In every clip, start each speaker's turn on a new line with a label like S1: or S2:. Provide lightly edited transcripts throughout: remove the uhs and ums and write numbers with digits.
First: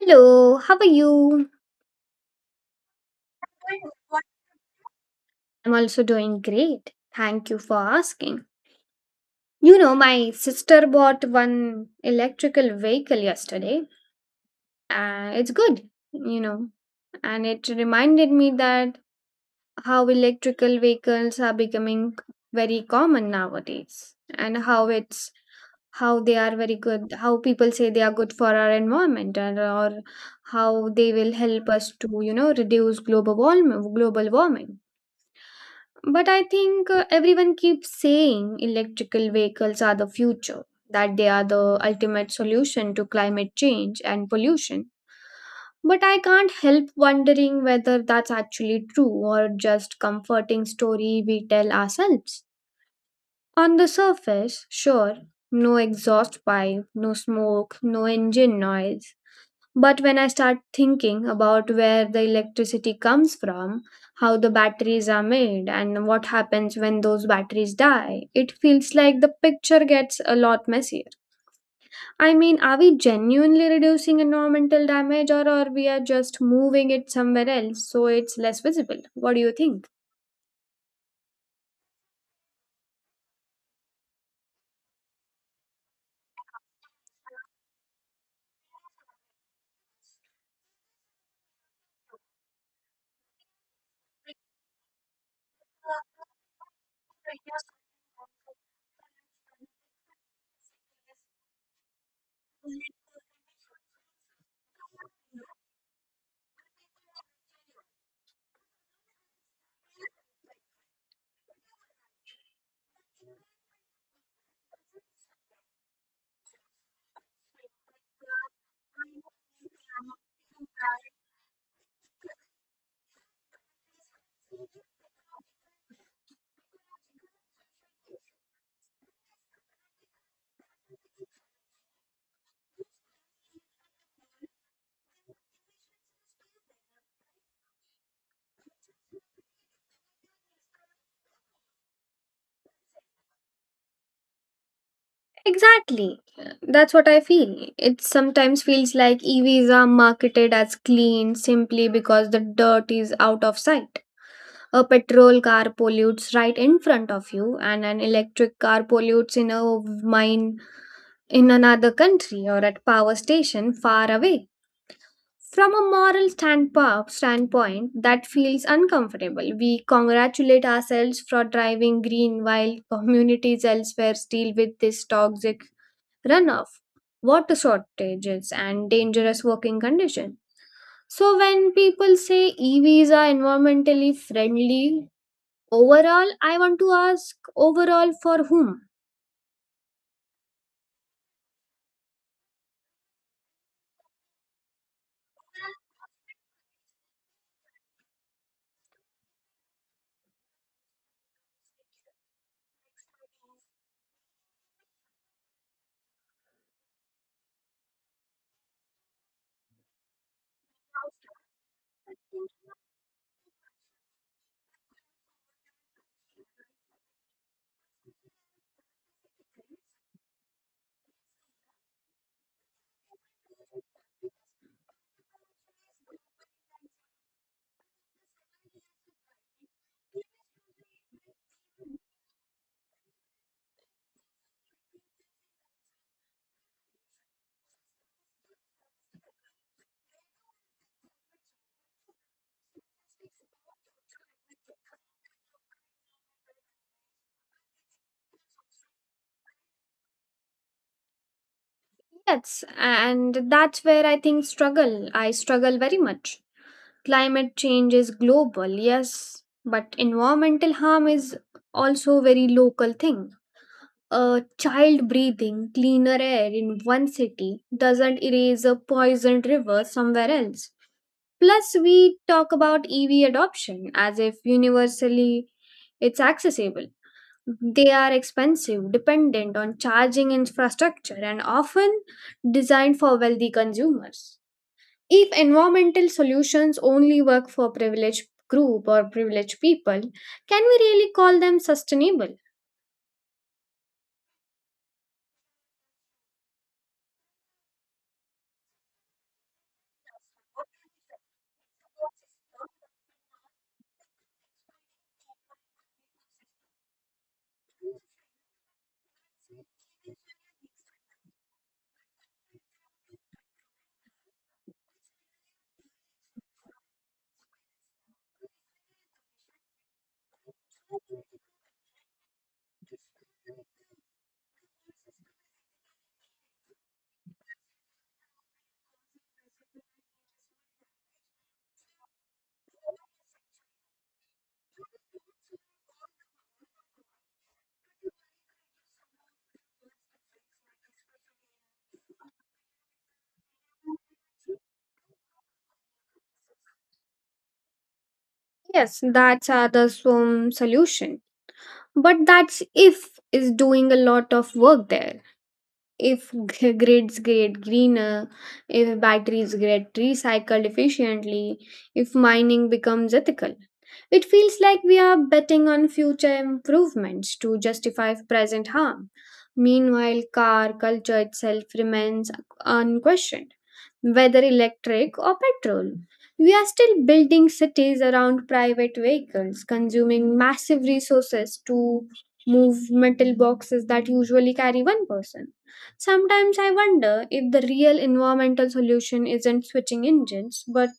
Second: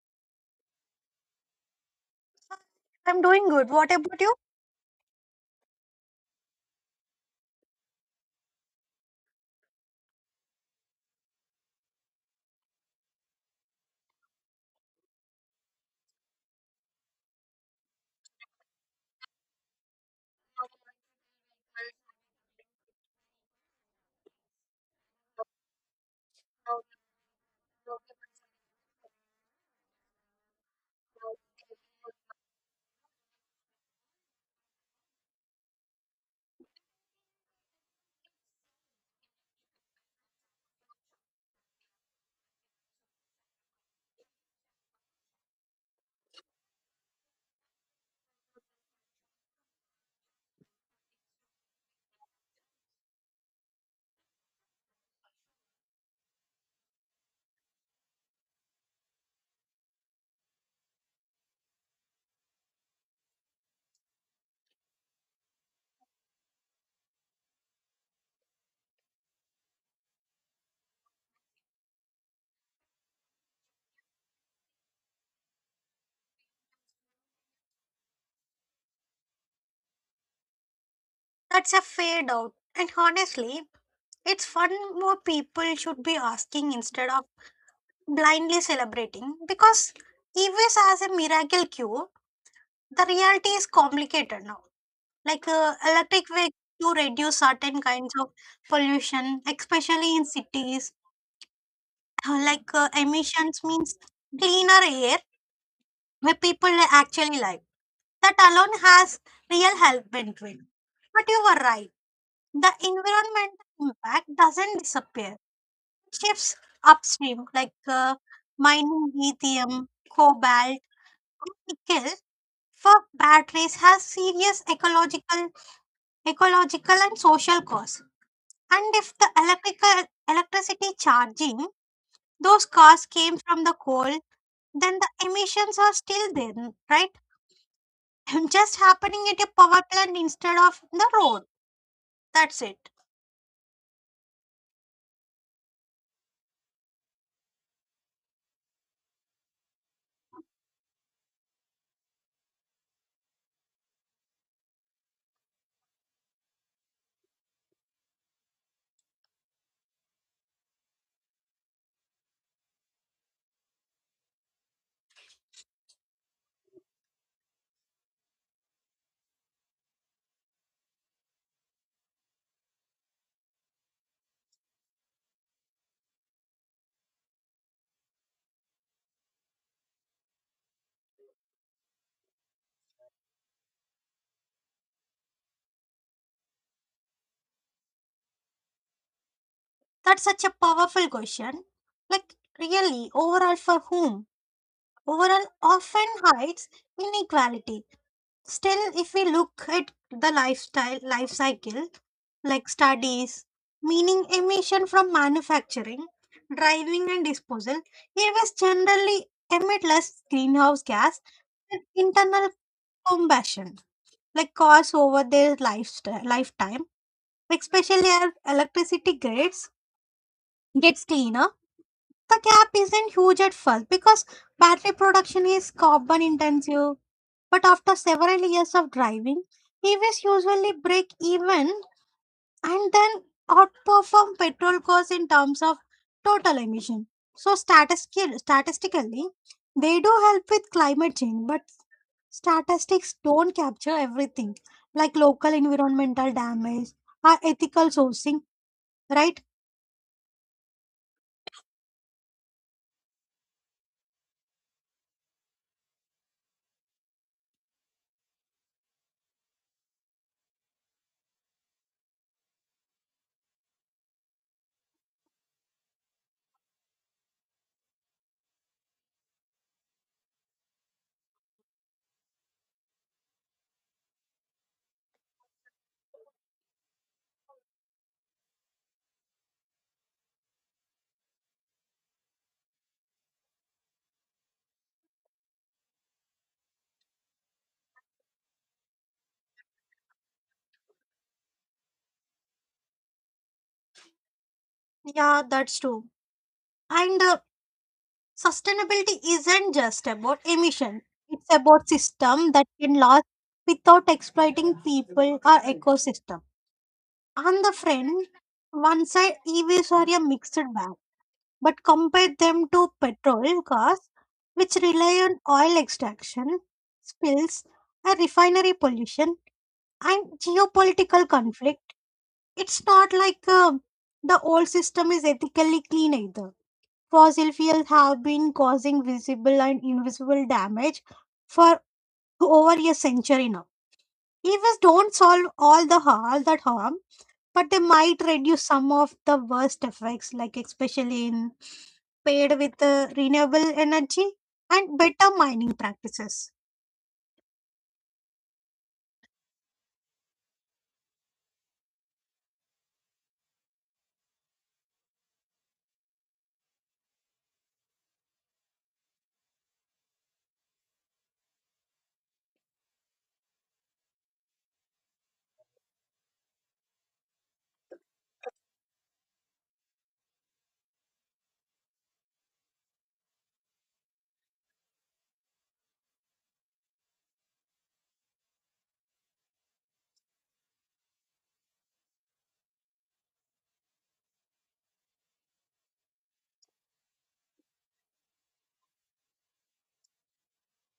S1: Hello, how are you?
S2: I'm doing good. What about you?
S1: I'm also doing great. Thank you for asking. You know, my sister bought one electrical vehicle yesterday, and it's good, and it reminded me that how electrical vehicles are becoming very common nowadays, and how they are very good, how people say they are good for our environment, and or how they will help us to reduce global warming global warming. But I think everyone keeps saying electrical vehicles are the future, that they are the ultimate solution to climate change and pollution. But I can't help wondering whether that's actually true or just comforting story we tell ourselves. On the surface, sure, no exhaust pipe, no smoke, no engine noise, but when I start thinking about where the electricity comes from, how the batteries are made, and what happens when those batteries die, it feels like the picture gets a lot messier. I mean, are we genuinely reducing environmental damage, or are we are just moving it somewhere else so it's less visible? What do you think?
S2: That's a fade out. And honestly, it's fun more people should be asking instead of blindly celebrating because EVs as a miracle cure, the reality is complicated now. Electric vehicle to reduce certain kinds of pollution, especially in cities. Emissions means cleaner air where people actually live. That alone has real health benefit. But you were right, the environmental impact doesn't disappear. It shifts upstream, like mining lithium, cobalt, and nickel for batteries has serious ecological and social costs. And if the electrical electricity charging those cars came from the coal, then the emissions are still there, right? Just happening at a power plant instead of the road. That's it.
S1: Exactly. That's what I feel. It sometimes feels like EVs are marketed as clean simply because the dirt is out of sight. A petrol car pollutes right in front of you, and an electric car pollutes in a mine in another country or at power station far away. From a moral standpoint, that feels uncomfortable. We congratulate ourselves for driving green while communities elsewhere deal with this toxic runoff, water shortages, and dangerous working conditions. So, when people say EVs are environmentally friendly, overall, I want to ask, overall for whom?
S2: That's such a powerful question. Like really, overall for whom? Overall often hides inequality. Still, if we look at the life cycle, like studies, meaning emission from manufacturing, driving, and disposal, EVs generally emit less greenhouse gas than internal combustion, like cars over their lifetime, especially as electricity grids gets cleaner. The gap isn't huge at first because battery production is carbon intensive, but after several years of driving, EVs usually break even and then outperform petrol cars in terms of total emission. So statistically, they do help with climate change, but statistics don't capture everything, like local environmental damage or ethical sourcing, right?
S1: Yes, and that's where I think struggle. I struggle very much. Climate change is global, yes, but environmental harm is also very local thing. A child breathing cleaner air in one city doesn't erase a poisoned river somewhere else. Plus, we talk about EV adoption as if universally it's accessible. They are expensive, dependent on charging infrastructure, and often designed for wealthy consumers. If environmental solutions only work for privileged group or privileged people, can we really call them sustainable?
S2: Yeah, that's true. And sustainability isn't just about emission. It's about system that can last without exploiting people or ecosystem. On the front, one side EVs are a mixed bag, but compare them to petrol cars, which rely on oil extraction, spills, and refinery pollution, and geopolitical conflict. It's not like the old system is ethically clean either. Fossil fuels have been causing visible and invisible damage for over a century now. EVs don't solve all that harm, but they might reduce some of the worst effects, like especially in paid with renewable energy and better mining practices.
S1: Yes, that's the solution. But that's if is doing a lot of work there. If grids get greener, if batteries get recycled efficiently, if mining becomes ethical, it feels like we are betting on future improvements to justify present harm. Meanwhile, car culture itself remains unquestioned, whether electric or petrol. We are still building cities around private vehicles, consuming massive resources to move metal boxes that usually carry one person. Sometimes I wonder if the real environmental solution isn't switching engines, but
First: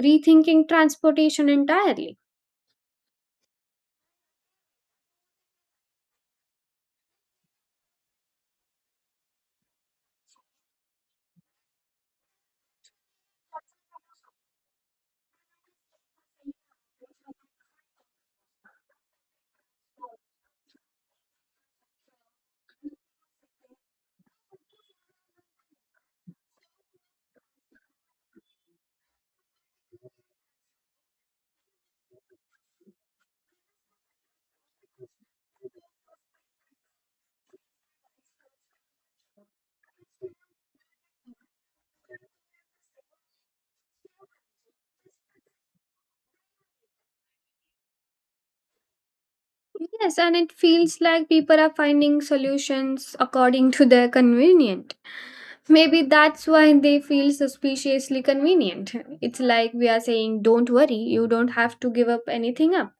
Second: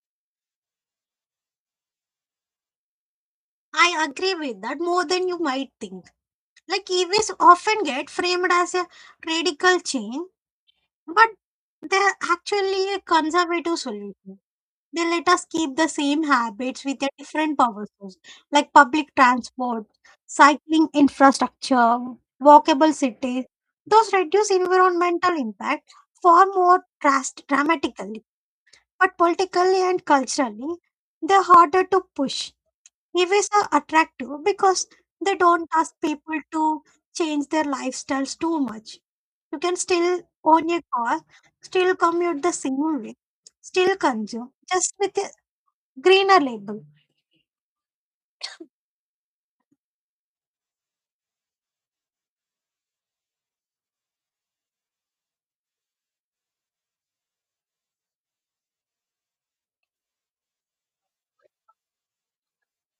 S1: rethinking transportation entirely.
S2: I agree with that more than you might think. Like EVs often get framed as a radical change, but they're actually a conservative solution. They let us keep the same habits with a different power source, like public transport, cycling infrastructure, walkable cities. Those reduce environmental impact far more dramatically, but politically and culturally, they're harder to push. EVs are attractive because they don't ask people to change their lifestyles too much. You can still own a car, still commute the same way, still consume, just with greener label.
S1: Yes, and it feels like people are finding solutions according to their convenient. Maybe that's why they feel suspiciously convenient. It's like we are saying, don't worry, you don't have to give up anything up.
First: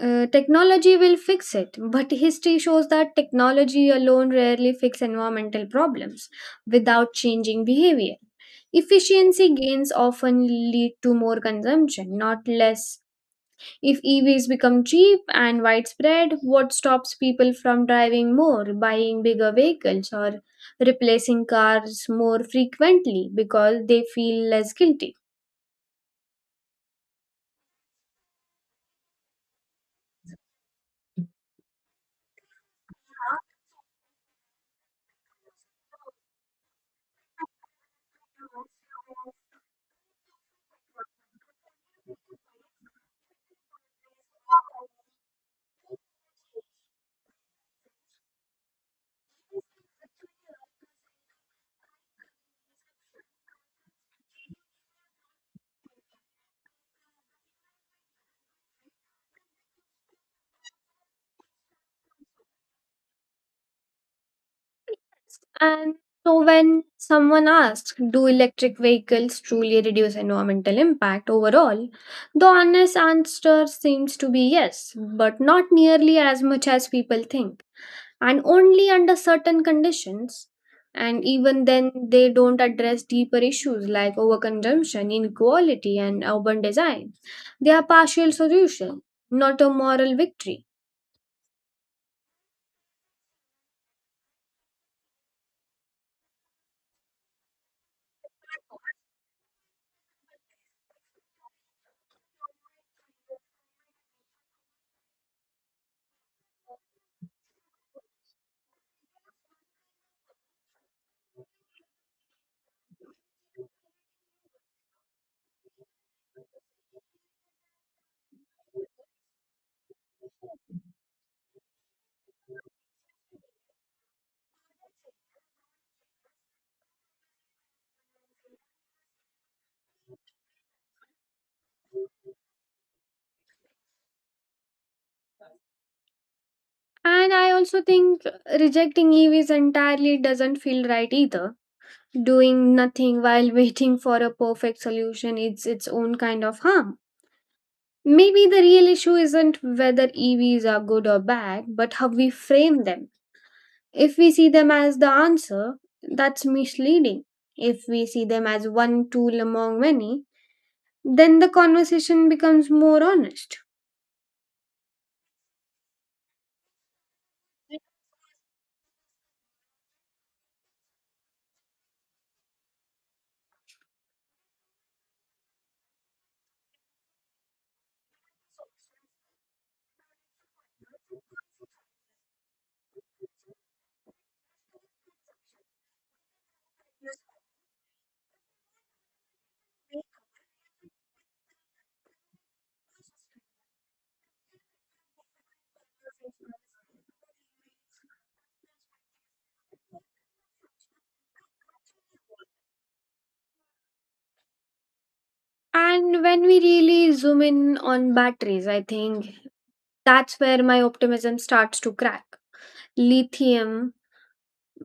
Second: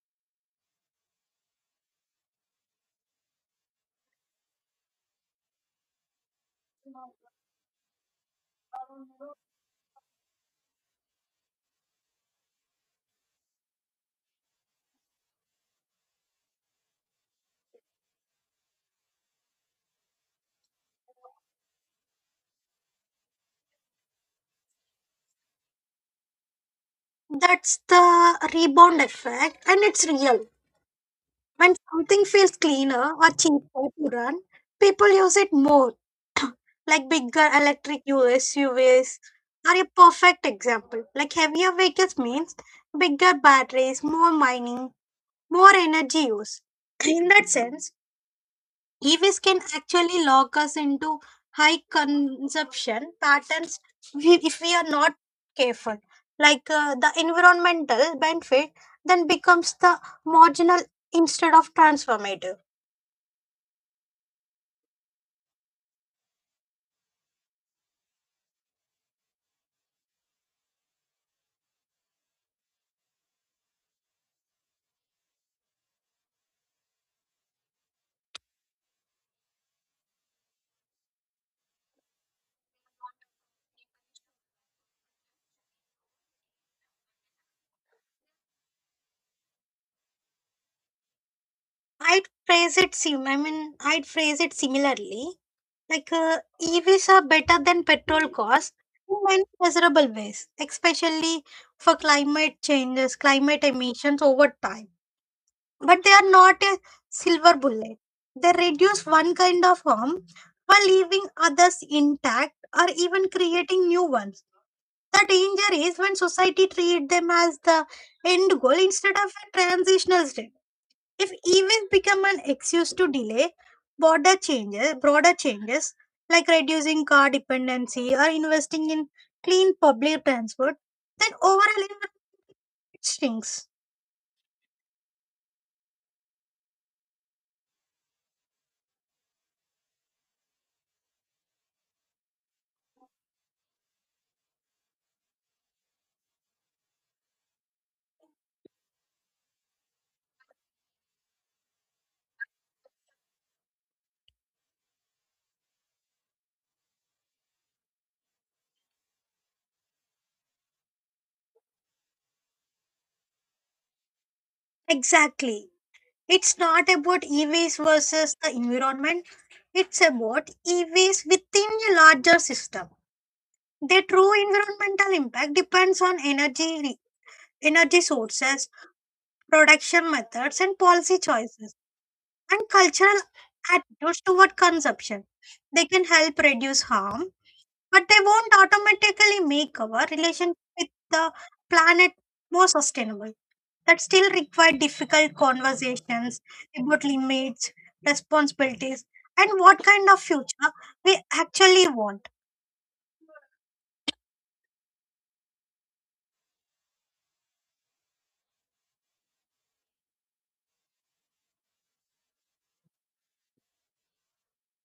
S1: Technology will fix it, but history shows that technology alone rarely fix environmental problems without changing behavior. Efficiency gains often lead to more consumption, not less. If EVs become cheap and widespread, what stops people from driving more, buying bigger vehicles, or replacing cars more frequently because they feel less guilty?
S2: That's the rebound effect, and it's real. When something feels cleaner or cheaper to run, people use it more, like bigger electric SUVs are a perfect example. Like heavier vehicles means bigger batteries, more mining, more energy use. In that sense, EVs can actually lock us into high consumption patterns if we are not careful. Like the environmental benefit then becomes the marginal instead of transformative.
S1: And so when someone asks, do electric vehicles truly reduce environmental impact overall? The honest answer seems to be yes, but not nearly as much as people think, and only under certain conditions. And even then, they don't address deeper issues like overconsumption, inequality, and urban design. They are partial solution, not a moral victory.
S2: I'd phrase it similarly. Like EVs are better than petrol cars in many measurable ways, especially for climate emissions over time, but they are not a silver bullet. They reduce one kind of harm while leaving others intact or even creating new ones. The danger is when society treat them as the end goal instead of a transitional step. If evils become an excuse to delay broader changes, like reducing car dependency or investing in clean public transport, then overall environment shrinks.
S1: And I also think rejecting EVs entirely doesn't feel right either. Doing nothing while waiting for a perfect solution is its own kind of harm. Maybe the real issue isn't whether EVs are good or bad, but how we frame them. If we see them as the answer, that's misleading. If we see them as one tool among many, then the conversation becomes more honest.
S2: Exactly. It's not about e-waste versus the environment. It's about e-waste within a larger system. The true environmental impact depends on energy sources, production methods, and policy choices, and cultural attitudes toward consumption. They can help reduce harm, but they won't automatically make our relationship with the planet more sustainable. That still require difficult conversations about limits, responsibilities, and what kind of future we actually want.
S1: And when we really zoom in on batteries, I think that's where my optimism starts to crack. Lithium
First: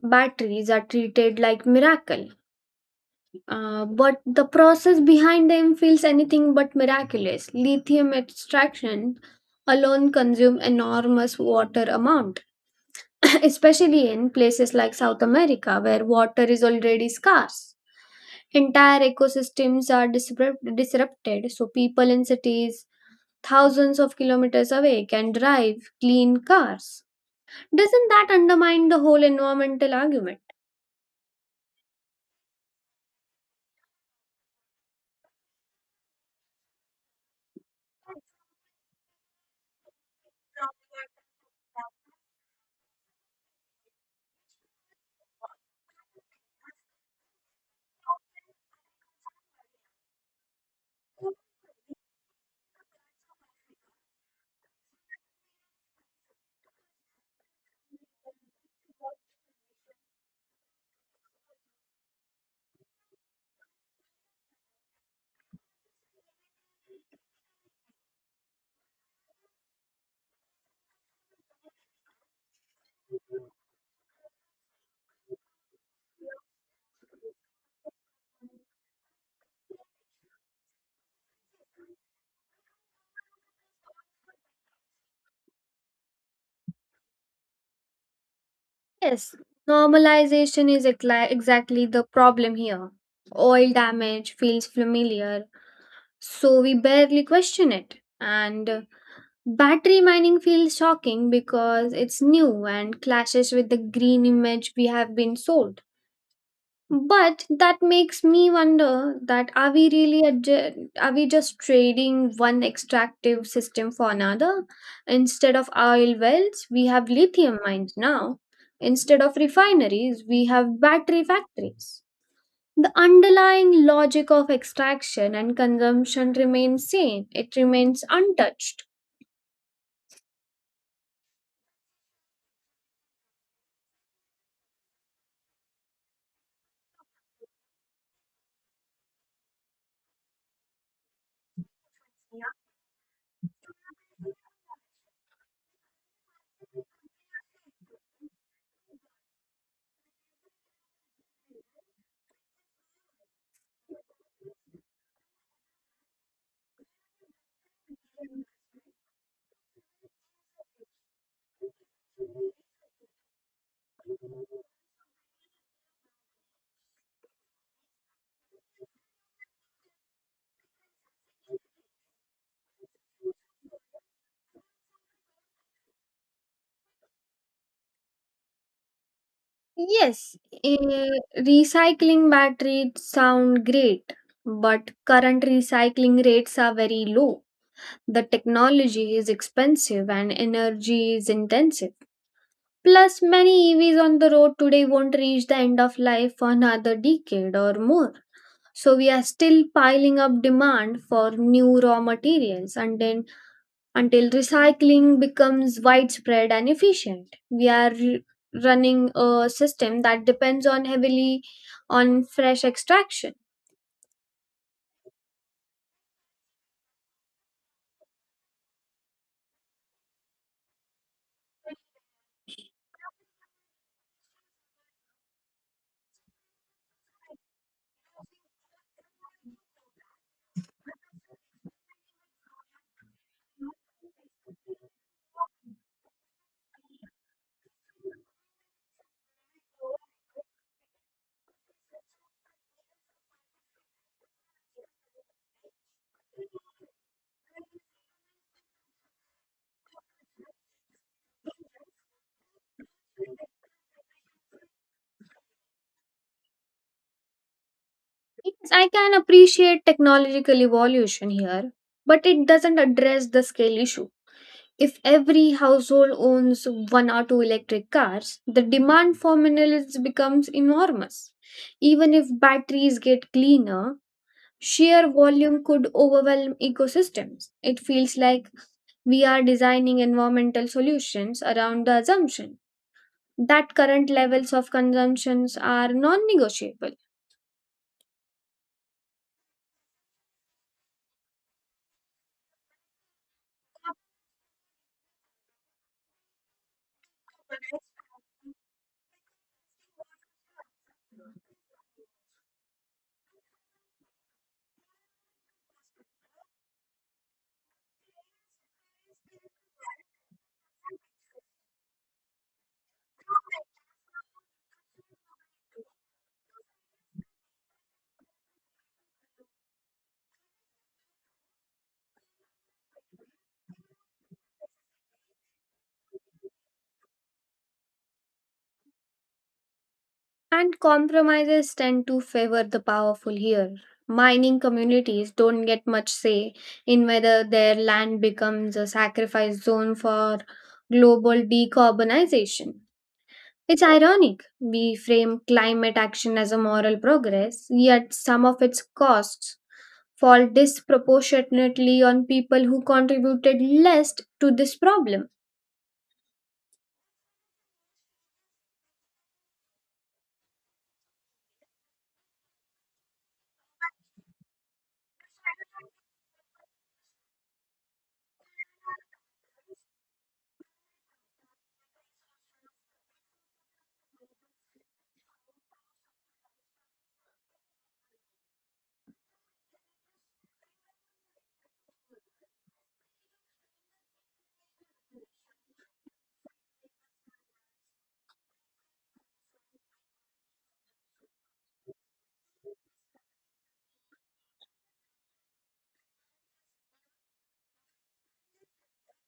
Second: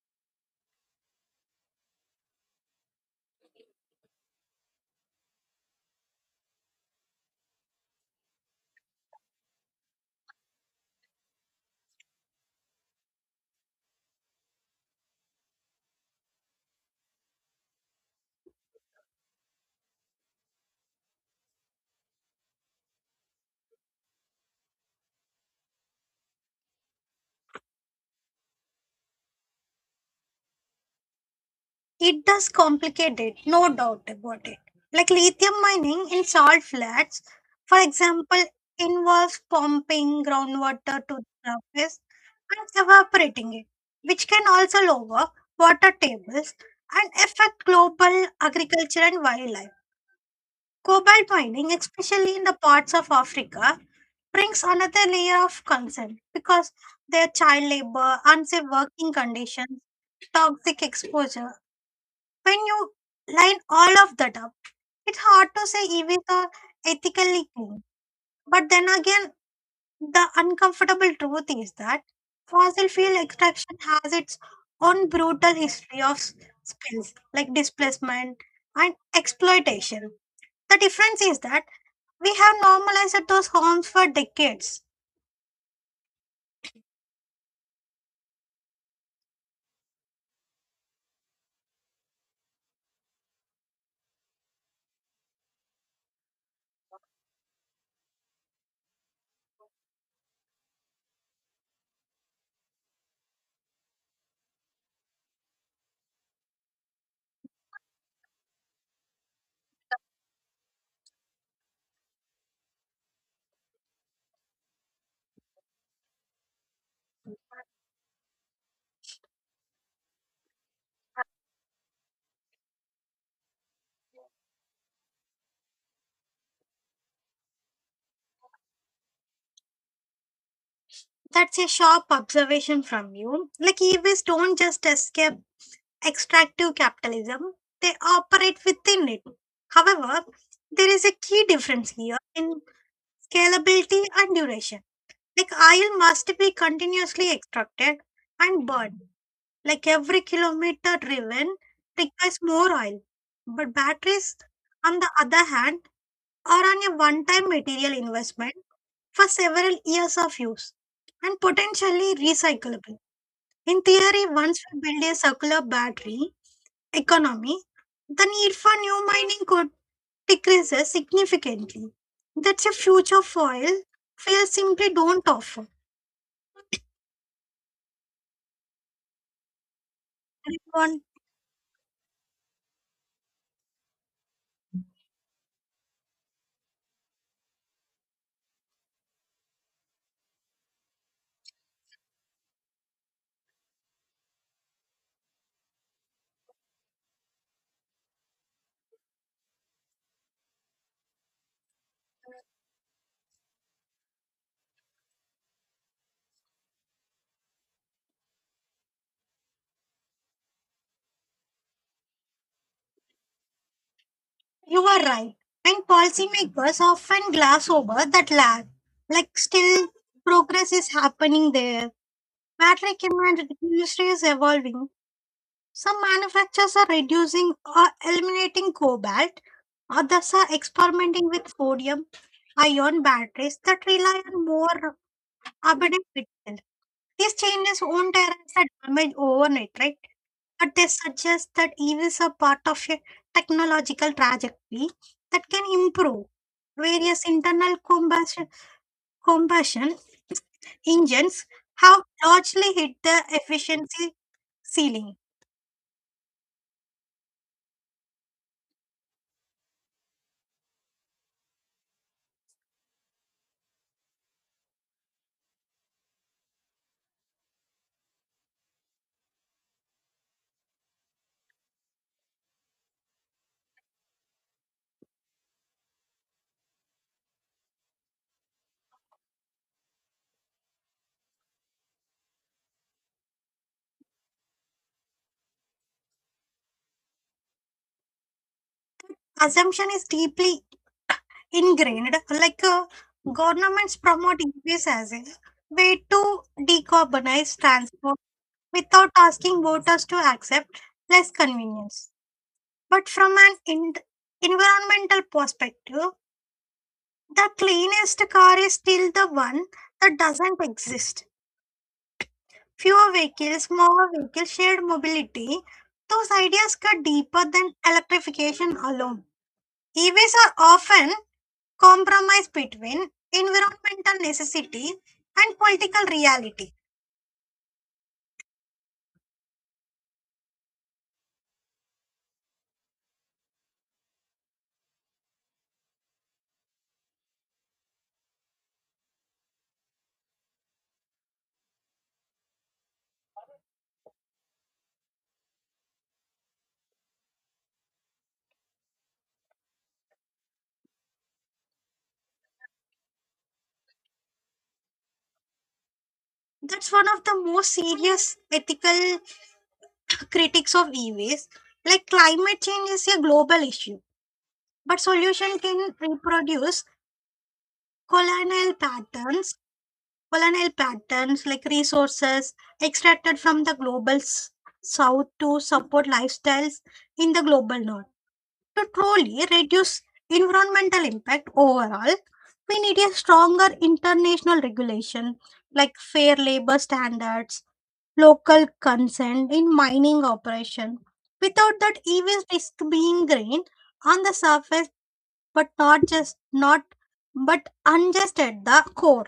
S1: batteries are treated like miracle, but the process behind them feels anything but miraculous. Lithium extraction alone consume enormous water amount, especially in places like South America where water is already scarce. Entire ecosystems are disrupted so people in cities thousands of kilometers away can drive clean cars. Doesn't that undermine the whole environmental argument?
S2: It does complicate it, no doubt about it. Like lithium mining in salt flats, for example, involves pumping groundwater to the surface and evaporating it, which can also lower water tables and affect global agriculture and wildlife. Cobalt mining, especially in the parts of Africa, brings another layer of concern because their child labor, unsafe working conditions, toxic exposure. When you line all of that up, it's hard to say EVs are ethically clean. But then again, the uncomfortable truth is that fossil fuel extraction has its own brutal history of spills, like displacement and exploitation. The difference is that we have normalized those homes for decades.
S1: Yes, normalization is exactly the problem here. Oil damage feels familiar, so we barely question it. And battery mining feels shocking because it's new and clashes with the green image we have been sold, but that makes me wonder that are we just trading one extractive system for another? Instead of oil wells we have lithium mines now, instead of refineries we have battery factories. The underlying logic of extraction and consumption remains same, it remains untouched.
S2: That's a sharp observation from you. Like EVs don't just escape extractive capitalism, they operate within it. However, there is a key difference here in scalability and duration. Like oil must be continuously extracted and burned. Like every kilometer driven requires more oil. But batteries, on the other hand, are on a one time material investment for several years of use and potentially recyclable. In theory, once we build a circular battery economy, the need for new mining could decrease significantly. That's a future foil fields simply don't offer. You are
S1: Eh, recycling batteries sound great, but current recycling rates are very low. The technology is expensive and energy is intensive. Plus, many EVs on the road today won't reach the end of life for another decade or more. So, we are still piling up demand for new raw materials, and then until recycling becomes widespread and efficient, we are running a system that depends on heavily on fresh extraction.
S2: you are right. And policymakers often glass over that lag. Like still progress is happening there. Battery industry is evolving. Some manufacturers are reducing or eliminating cobalt, others are experimenting with sodium ion batteries that rely on more carbon emissions. These changes won't erase the damage overnight, right? But they suggest that EVs are part of a technological trajectory that can improve. Various internal combustion engines have largely hit the efficiency ceiling.
S1: Yes, I can appreciate technological evolution here, but it doesn't address the scale issue. If every household owns one or two electric cars, the demand for minerals becomes enormous. Even if batteries get cleaner, sheer volume could overwhelm ecosystems. It feels like we are designing environmental solutions around the assumption that current levels of consumptions are non-negotiable.
S2: Assumption is deeply ingrained, like governments promote EVs as a way to decarbonize transport without asking voters to accept less convenience. But from an environmental perspective, the cleanest car is still the one that doesn't exist. Fewer vehicles, more vehicles, shared mobility, those ideas cut deeper than electrification alone. EVs are often compromise between environmental necessity and political reality.
S1: And compromises tend to favor the powerful here. Mining communities don't get much say in whether their land becomes a sacrifice zone for global decarbonization. It's ironic. We frame climate action as a moral progress, yet some of its costs fall disproportionately on people who contributed least to this problem.
S2: That's one of the most serious ethical critics of e-waste, like climate change is a global issue but solution can reproduce colonial patterns colonial patterns, like resources extracted from the global south to support lifestyles in the global north. To truly reduce environmental impact overall, we need a stronger international regulation, like fair labor standards, local consent in mining operation. Without that, evils risk being green on the surface, but not just not but unjust at the core.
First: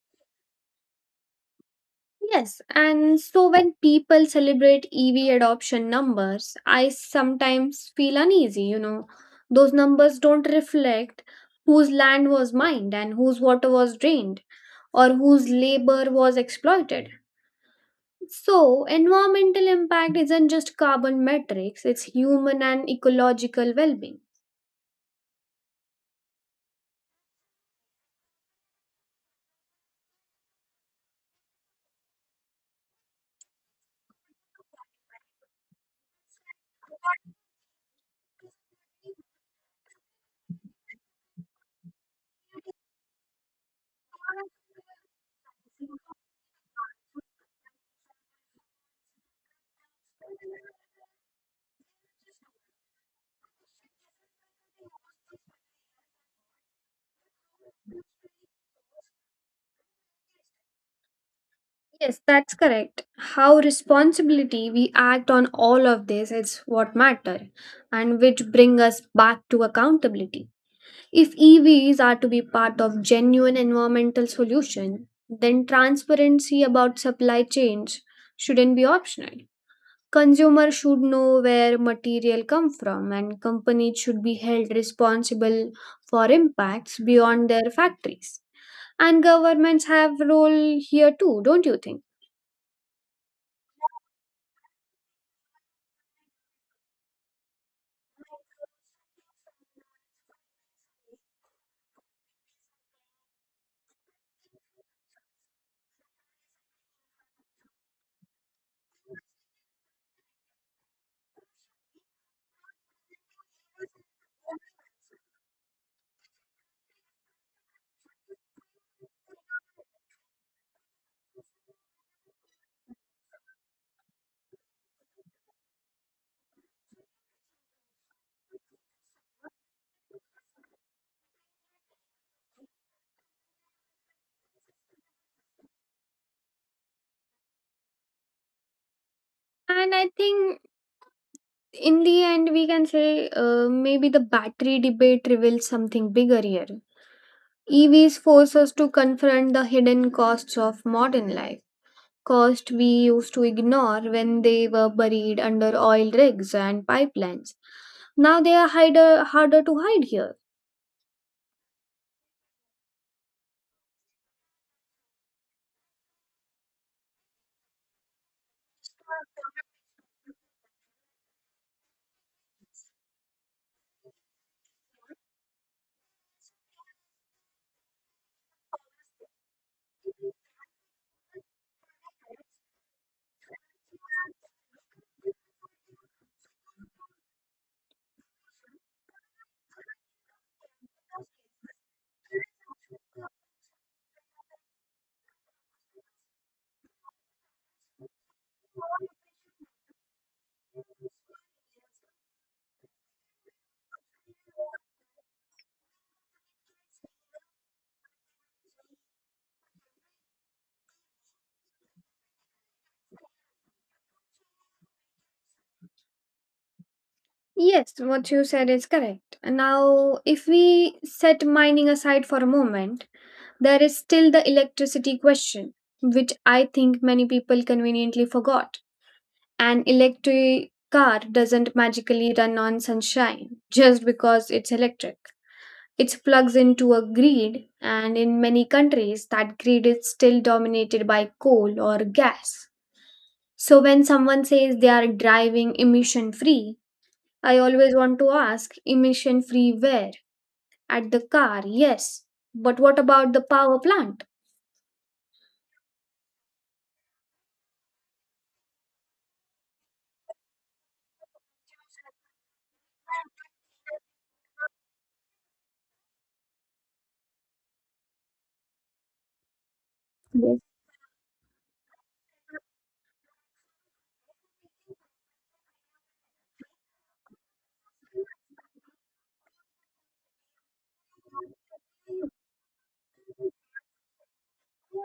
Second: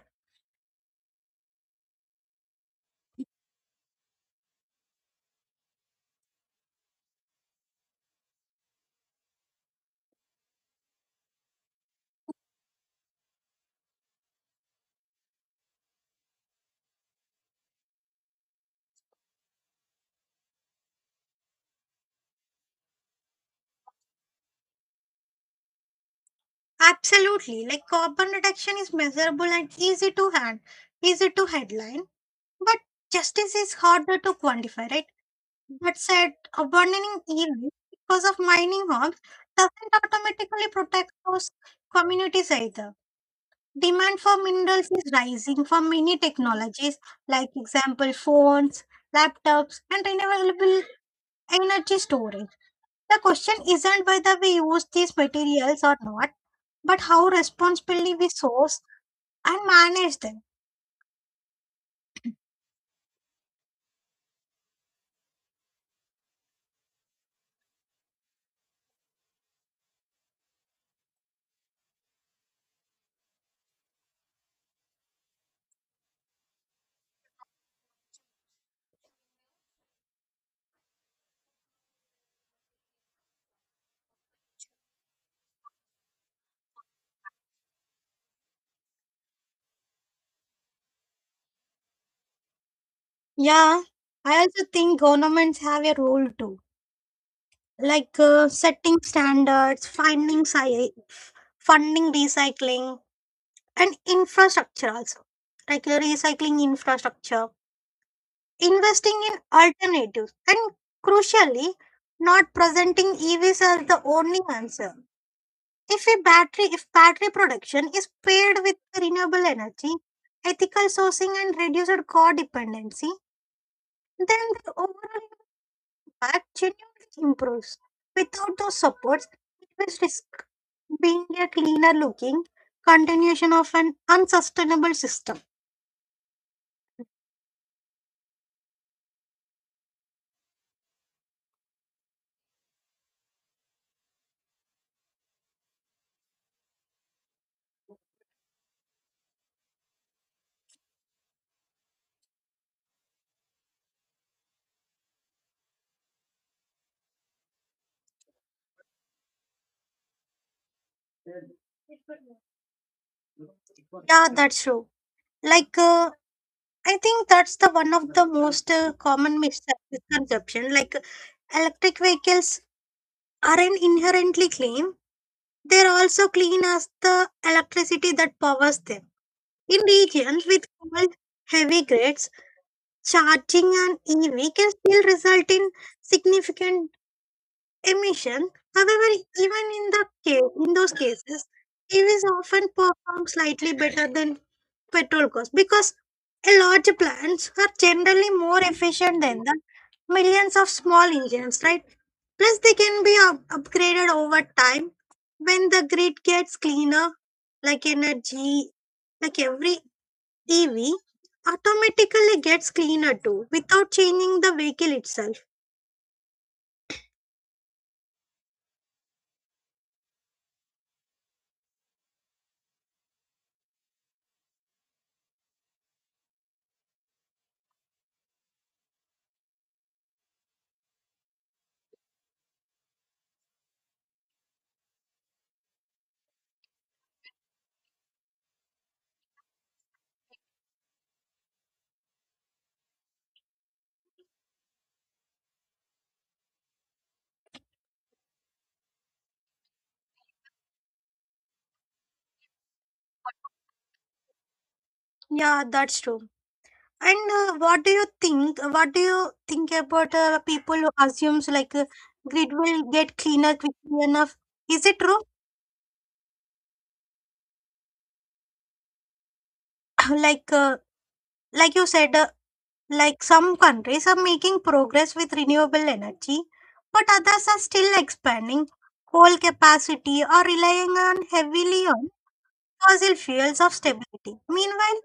S1: Yes, and so when people celebrate EV adoption numbers, I sometimes feel uneasy. Those numbers don't reflect whose land was mined and whose water was drained or whose labor was exploited. So, environmental impact isn't just carbon metrics, it's human and ecological well being.
S2: Absolutely, like carbon reduction is measurable and easy to headline, but justice is harder to quantify, right? That said, abandoning evils because of mining hogs doesn't automatically protect those communities either. Demand for minerals is rising for many technologies, like example phones, laptops, and renewable energy storage. The question isn't whether we use these materials or not, but how responsibly we source and manage them.
S1: Yes, that's correct. How responsibility we act on all of this is what matter, and which bring us back to accountability. If EVs are to be part of genuine environmental solution, then transparency about supply chains shouldn't be optional. Consumers should know where material come from and companies should be held responsible for impacts beyond their factories. And governments have role here too, don't you think?
S2: Yeah, I also think governments have a role too, like setting standards, funding recycling and infrastructure also, like recycling infrastructure. Investing in alternatives and, crucially, not presenting EVs as the only answer. If battery production is paired with renewable energy, ethical sourcing, and reduced codependency, then the overall impact genuinely improves. Without those supports, it will risk being a cleaner looking continuation of an unsustainable system.
S1: And I think in the end we can say, maybe the battery debate reveals something bigger here. EVs force us to confront the hidden costs of modern life, costs we used to ignore when they were buried under oil rigs and pipelines. Now they are hider, harder to hide here.
S2: Yeah, that's true. Like I think that's the one of the most common misconception. Like electric vehicles aren't inherently clean; they're also clean as the electricity that powers them. In regions with cold, heavy grids, charging an EV can still result in significant emission. However, even in the case, in those cases, EVs often perform slightly better than petrol cars because a large plants are generally more efficient than the millions of small engines, right? Plus, they can be upgraded over time when the grid gets cleaner, like energy, like every EV automatically gets cleaner too without changing the vehicle itself.
S1: Yes, what you said is correct. Now, if we set mining aside for a moment, there is still the electricity question, which I think many people conveniently forgot. An electric car doesn't magically run on sunshine just because it's electric. It plugs into a grid, and in many countries, that grid is still dominated by coal or gas. So when someone says they are driving emission free, I always want to ask, emission free where? At the car, yes. But what about the power plant?
S2: Yeah, that's true. And what do you think? What do you think about people who assumes grid will get cleaner quickly enough? Is it true? like
S1: Yes.
S2: uh, like you said, like some countries are making progress with renewable energy, but others are still expanding coal capacity or relying on heavily on fossil fuels of stability. Meanwhile,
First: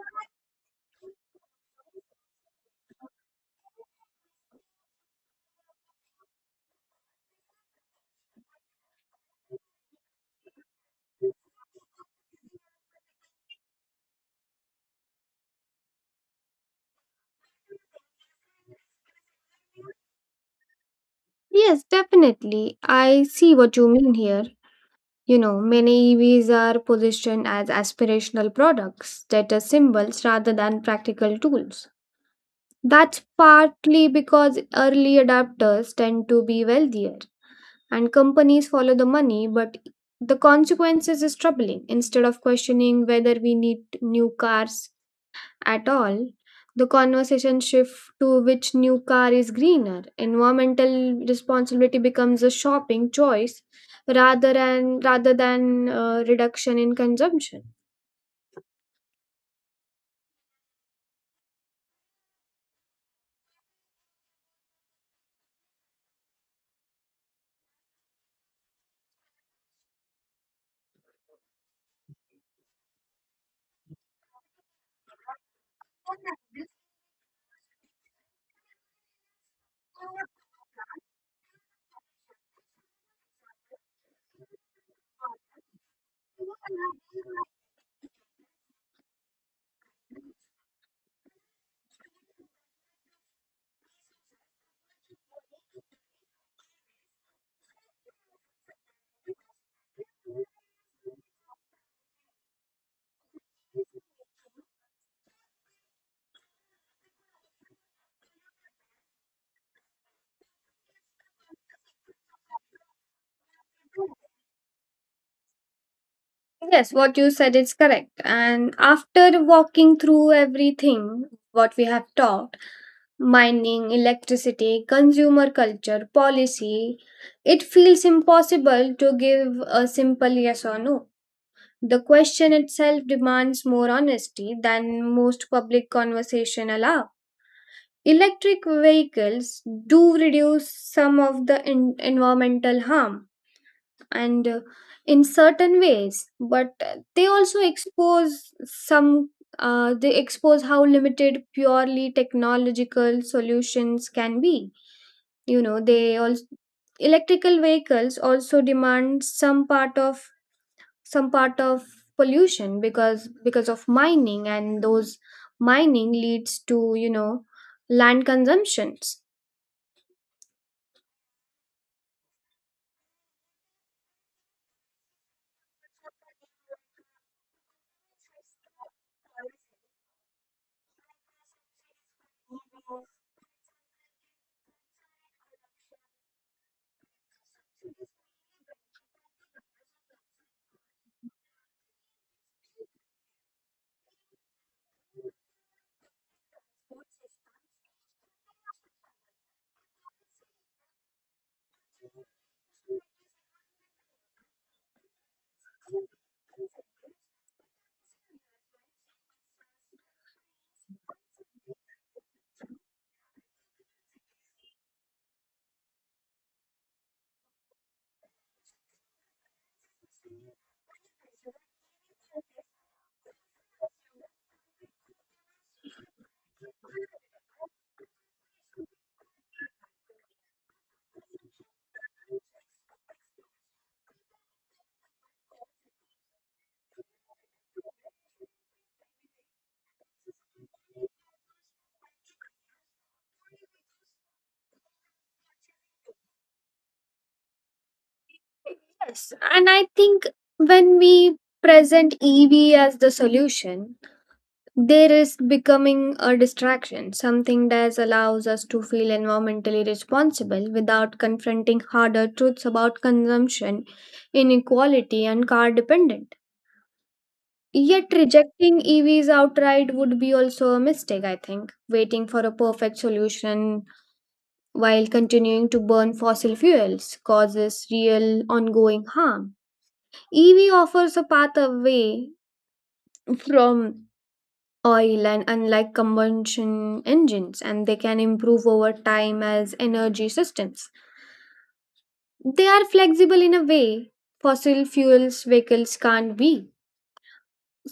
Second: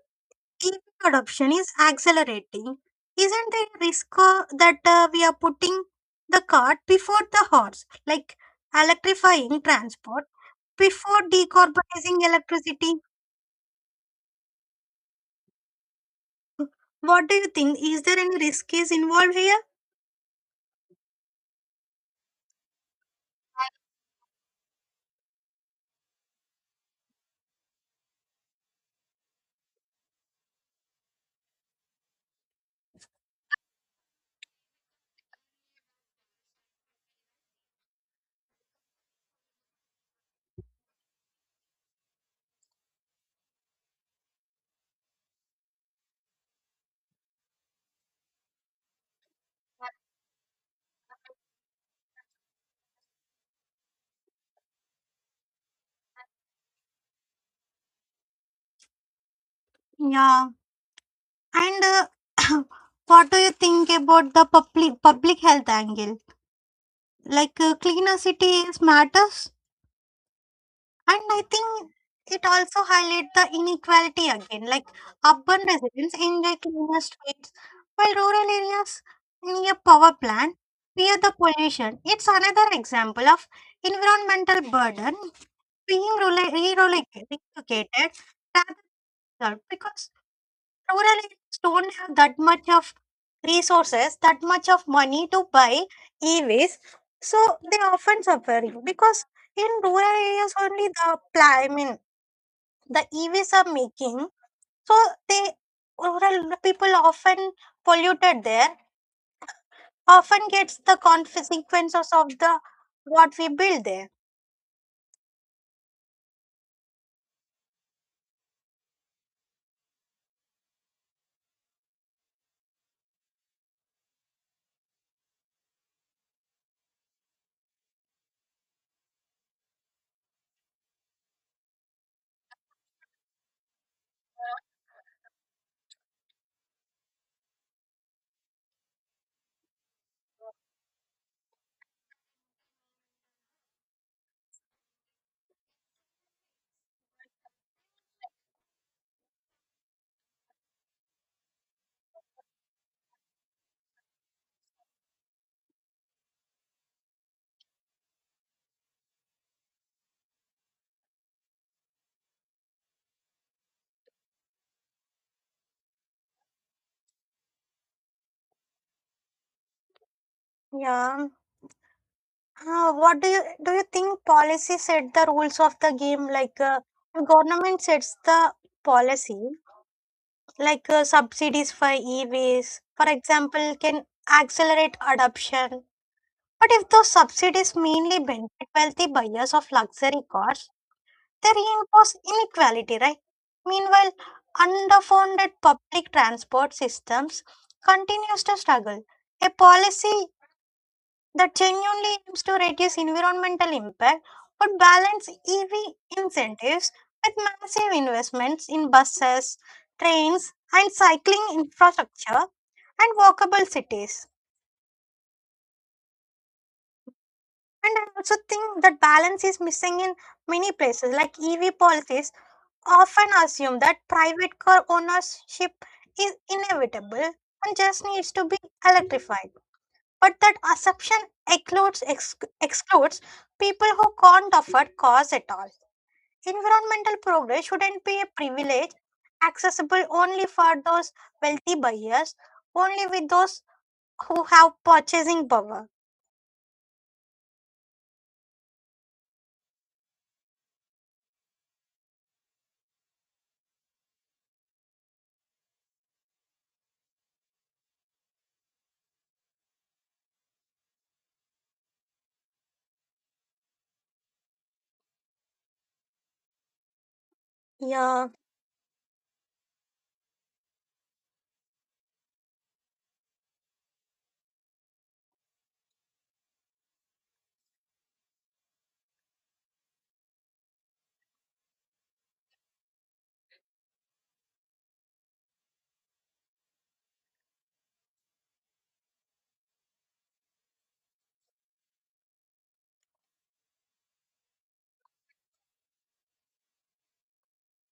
S2: EV adoption is accelerating. Isn't there a risk that we are putting the cart before the horse, like electrifying transport before decarbonizing electricity? What do you think? Is there any risk is involved here?
S1: Yes, definitely. I see what you mean here. You know, many EVs are positioned as aspirational products, status symbols, rather than practical tools. That's partly because early adopters tend to be wealthier and companies follow the money, but the consequences is troubling. Instead of questioning whether we need new cars at all, the conversation shifts to which new car is greener. Environmental responsibility becomes a shopping choice rather than reduction in consumption.
S2: Yeah. And uh, what do you think about the public health angle? Like cleaner cities matters, and I think it also highlights the inequality again. Like urban residents enjoy cleaner streets, while rural areas near power plant fear the pollution. It's another example of environmental burden being re-relegated rather than solved because rural areas don't have that much of resources, that much of money to buy EVs. So they often suffering because in rural areas only the I mean the EVs are making. So they rural people often polluted there often gets the consequences of the what we build there.
S1: Yes, what you said is correct. And after walking through everything, what we have taught mining, electricity, consumer culture, policy it feels impossible to give a simple yes or no. The question itself demands more honesty than most public conversation allow. Electric vehicles do reduce some of the environmental harm and in certain ways, but they also expose some, they expose how limited purely technological solutions can be. You know, they also, electrical vehicles also demand some part of pollution, because of mining, and those mining leads to, you know, land consumptions.
S2: Yeah. What do you think policy set the rules of the game, like the government sets the policy, like subsidies for EVs, for example, can accelerate adoption. But if those subsidies mainly benefit wealthy buyers of luxury cars, they reinforce inequality, right? Meanwhile, underfunded public transport systems continues to struggle. A policy that genuinely aims to reduce environmental impact but balance EV incentives with massive investments in buses, trains, and cycling infrastructure and walkable cities. And I also think that balance is missing in many places. Like EV policies often assume that private car ownership is inevitable and just needs to be electrified. But that assumption excludes, ex- excludes people who can't afford cars at all. Environmental progress shouldn't be a privilege accessible only for those wealthy buyers, only with those who have purchasing power.
S1: Yes, and I think when we present EV as the solution, they risk becoming a distraction, something that allows us to feel environmentally responsible without confronting harder truths about consumption, inequality, and car dependent. Yet
S2: Yeah,
S1: rejecting EVs outright would be also a mistake, I think. Waiting for a perfect solution while continuing to burn fossil fuels causes real ongoing harm. EV offers a path away from oil, and unlike combustion engines, and they can improve over time as energy systems, they are flexible in a way fossil fuels vehicles can't be.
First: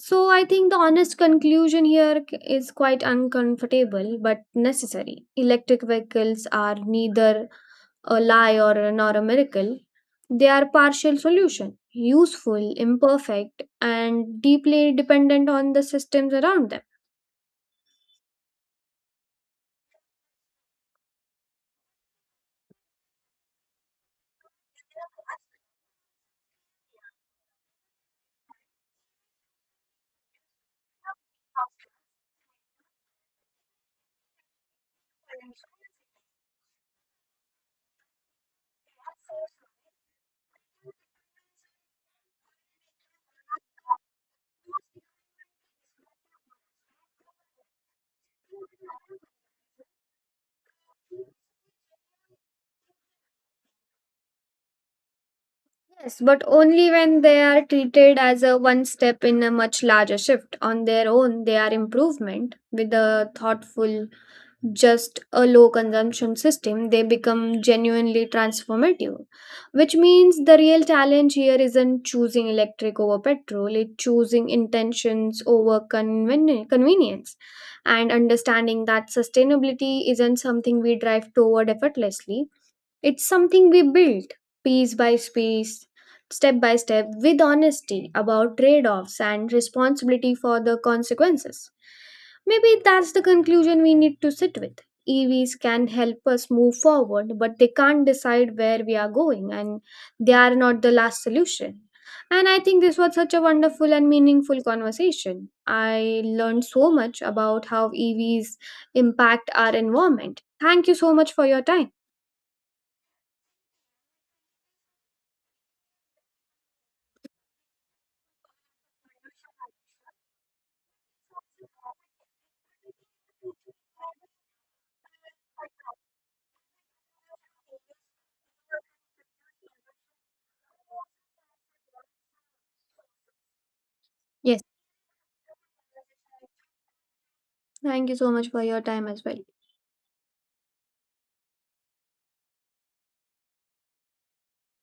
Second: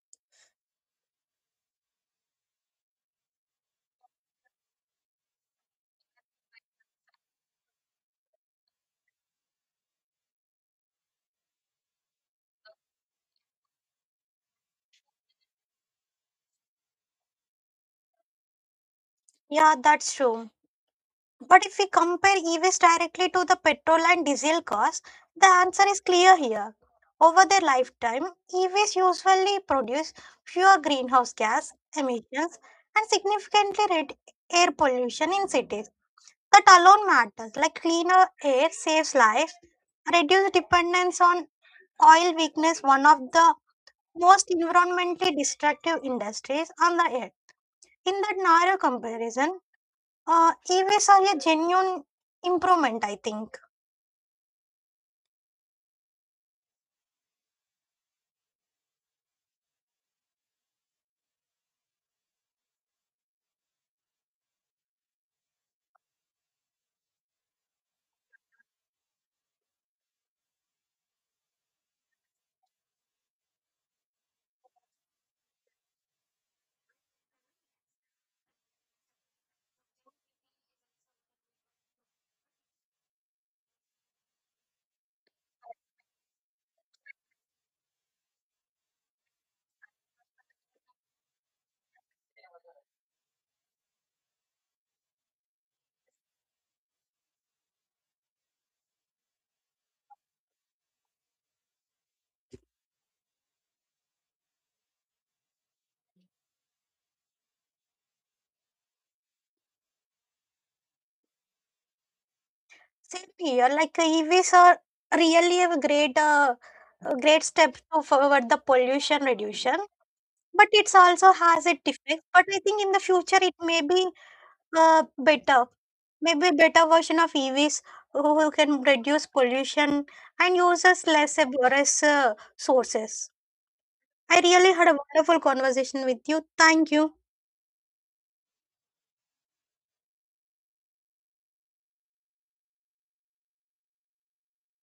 S1: So I think the honest conclusion here is quite uncomfortable but necessary. Electric vehicles are neither a lie nor a miracle. They are partial solution, useful, imperfect, and deeply dependent on the systems around them.
S2: yeah, that's true. But if we compare EVs directly to the petrol and diesel cars, the answer is clear here. Over their lifetime, EVs usually produce fewer greenhouse gas emissions and significantly reduce air pollution in cities. That alone matters, like cleaner air saves lives, reduce dependence on oil weakness, one of the most environmentally destructive industries on the earth. In that narrow comparison, e-waste are a genuine improvement, I think.
S1: Yes, but only when they are treated as a one step in a much larger shift. On their own, they are improvement. With a thoughtful, just a low consumption system, they become genuinely transformative. Which means the real challenge here isn't choosing electric over petrol, it's choosing intentions over convenience, and understanding that sustainability isn't something we drive toward effortlessly, it's something we built piece by piece, step by step, with honesty about trade offs and responsibility for the consequences. Maybe that's the conclusion we need to sit with. EVs can help us move forward, but they can't decide where we are going, and they are not the last solution. And I think this was such a wonderful and meaningful conversation. I learned so much about how EVs impact our environment. Thank you so much for your time.
S2: Same here, like e-waste are really a great step to forward the pollution reduction. But it's also has a defect. But I think in the future it may be better, maybe better version of e-waste who can reduce pollution and uses less abhorrent sources. I
S1: Yes.
S2: really had a wonderful conversation with you. Thank you.
S1: Thank you so much for your time as well.